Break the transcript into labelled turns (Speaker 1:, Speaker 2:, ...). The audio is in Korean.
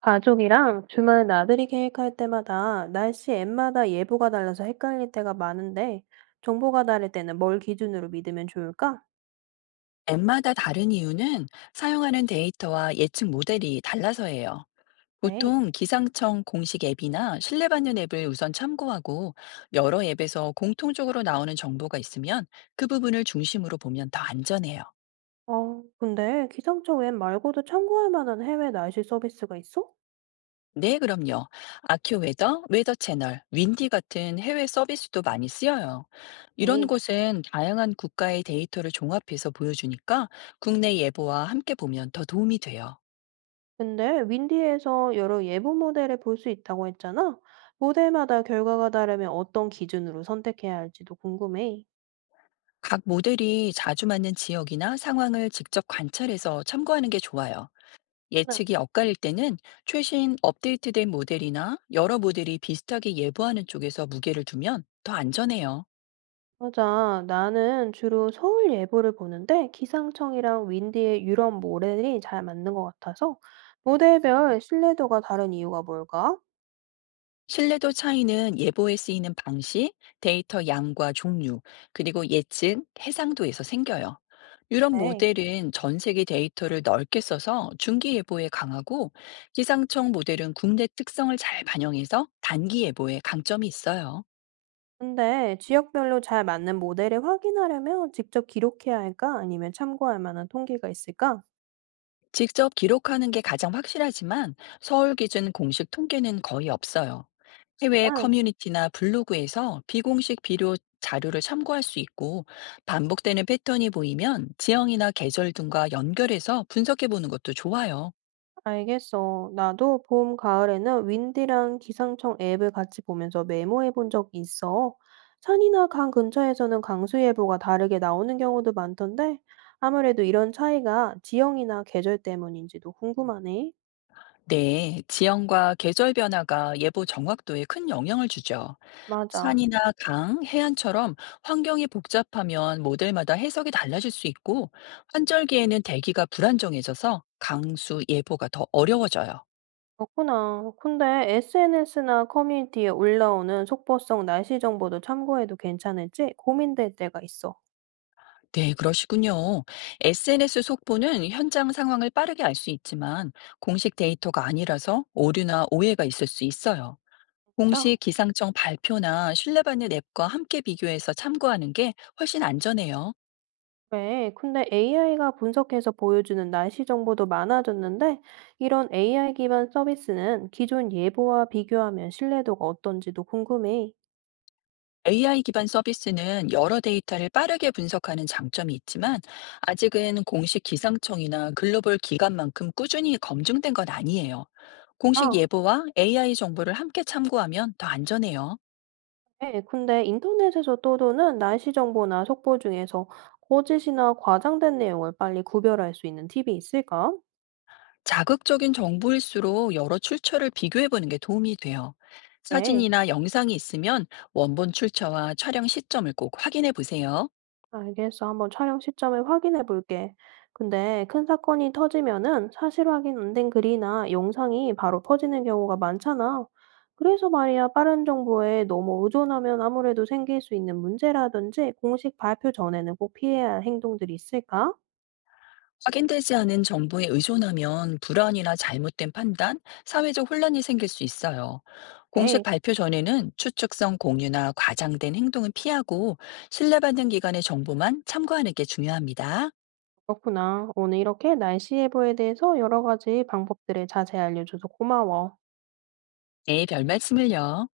Speaker 1: 가족이랑 주말 나들이 계획할 때마다 날씨 앱마다 예보가 달라서 헷갈릴 때가 많은데 정보가 다를 때는 뭘 기준으로 믿으면 좋을까?
Speaker 2: 앱마다 다른 이유는 사용하는 데이터와 예측 모델이 달라서예요.
Speaker 1: 네.
Speaker 2: 보통 기상청 공식 앱이나 신뢰받는 앱을 우선 참고하고 여러 앱에서 공통적으로 나오는 정보가 있으면 그 부분을 중심으로 보면 더 안전해요.
Speaker 1: 근데 기상청 앱 말고도 참고할 만한 해외 날씨 서비스가 있어?
Speaker 2: 네, 그럼요. 아큐웨더, 웨더 채널, 윈디 같은 해외 서비스도 많이 쓰여요. 이런
Speaker 1: 네.
Speaker 2: 곳은 다양한 국가의 데이터를 종합해서 보여주니까 국내 예보와 함께 보면 더 도움이 돼요.
Speaker 1: 근데 윈디에서 여러 예보 모델을 볼 수 있다고 했잖아. 모델마다 결과가 다르면 어떤 기준으로 선택해야 할지도 궁금해.
Speaker 2: 각 모델이 자주 맞는 지역이나 상황을 직접 관찰해서 참고하는 게 좋아요.
Speaker 1: 네.
Speaker 2: 예측이 엇갈릴 때는 최신 업데이트된 모델이나 여러 모델이 비슷하게 예보하는 쪽에서 무게를 두면 더 안전해요.
Speaker 1: 맞아. 나는 주로 서울 예보를 보는데 기상청이랑 윈디의 유럽 모델이 잘 맞는 것 같아서 모델별 신뢰도가 다른 이유가 뭘까?
Speaker 2: 신뢰도 차이는 예보에 쓰이는 방식, 데이터 양과 종류, 그리고 예측, 해상도에서 생겨요. 유럽
Speaker 1: 네.
Speaker 2: 모델은 전 세계 데이터를 넓게 써서 중기 예보에 강하고 기상청 모델은 국내 특성을 잘 반영해서 단기 예보에 강점이 있어요.
Speaker 1: 근데 지역별로 잘 맞는 모델을 확인하려면 직접 기록해야 할까? 아니면 참고할 만한 통계가 있을까?
Speaker 2: 직접 기록하는 게 가장 확실하지만 서울 기준 공식 통계는 거의 없어요. 해외 커뮤니티나 블로그에서 비공식 비료 자료를 참고할 수 있고 반복되는 패턴이 보이면 지형이나 계절 등과 연결해서 분석해 보는 것도 좋아요.
Speaker 1: 알겠어. 나도 봄, 가을에는 윈디랑 기상청 앱을 같이 보면서 메모해 본 적 있어. 산이나 강 근처에서는 강수예보가 다르게 나오는 경우도 많던데, 아무래도 이런 차이가 지형이나 계절 때문인지도 궁금하네.
Speaker 2: 네, 지형과 계절 변화가 예보 정확도에 큰 영향을 주죠.
Speaker 1: 맞아.
Speaker 2: 산이나 강, 해안처럼 환경이 복잡하면 모델마다 해석이 달라질 수 있고, 환절기에는 대기가 불안정해져서 강수 예보가 더 어려워져요.
Speaker 1: 그렇구나. 근데 SNS나 커뮤니티에 올라오는 속보성 날씨 정보도 참고해도 괜찮을지 고민될 때가 있어.
Speaker 2: 네, 그러시군요. SNS 속보는 현장 상황을 빠르게 알 수 있지만, 공식 데이터가 아니라서 오류나 오해가 있을 수 있어요.
Speaker 1: 진짜?
Speaker 2: 공식 기상청 발표나 신뢰받는 앱과 함께 비교해서 참고하는 게 훨씬 안전해요.
Speaker 1: 네, 근데 AI가 분석해서 보여주는 날씨 정보도 많아졌는데, 이런 AI 기반 서비스는 기존 예보와 비교하면 신뢰도가 어떤지도 궁금해.
Speaker 2: AI 기반 서비스는 여러 데이터를 빠르게 분석하는 장점이 있지만 아직은 공식 기상청이나 글로벌 기관만큼 꾸준히 검증된 건 아니에요. 공식
Speaker 1: 아,
Speaker 2: 예보와 AI 정보를 함께 참고하면 더 안전해요.
Speaker 1: 네, 근데 인터넷에서 떠도는 날씨 정보나 속보 중에서 거짓이나 과장된 내용을 빨리 구별할 수 있는 팁이 있을까?
Speaker 2: 자극적인 정보일수록 여러 출처를 비교해 보는 게 도움이 돼요.
Speaker 1: 네.
Speaker 2: 사진이나 영상이 있으면 원본 출처와 촬영 시점을 꼭 확인해 보세요.
Speaker 1: 알겠어. 한번 촬영 시점을 확인해 볼게. 근데 큰 사건이 터지면은 사실 확인 안된 글이나 영상이 바로 퍼지는 경우가 많잖아. 그래서 말이야, 빠른 정보에 너무 의존하면 아무래도 생길 수 있는 문제라든지 공식 발표 전에는 꼭 피해야 할 행동들이 있을까?
Speaker 2: 확인되지 않은 정보에 의존하면 불안이나 잘못된 판단, 사회적 혼란이 생길 수 있어요. 공식
Speaker 1: 에이,
Speaker 2: 발표 전에는 추측성 공유나 과장된 행동은 피하고 신뢰받는 기관의 정보만 참고하는 게 중요합니다.
Speaker 1: 그렇구나. 오늘 이렇게 날씨 예보에 대해서 여러 가지 방법들을 자세히 알려줘서 고마워.
Speaker 2: 네, 별 말씀을요.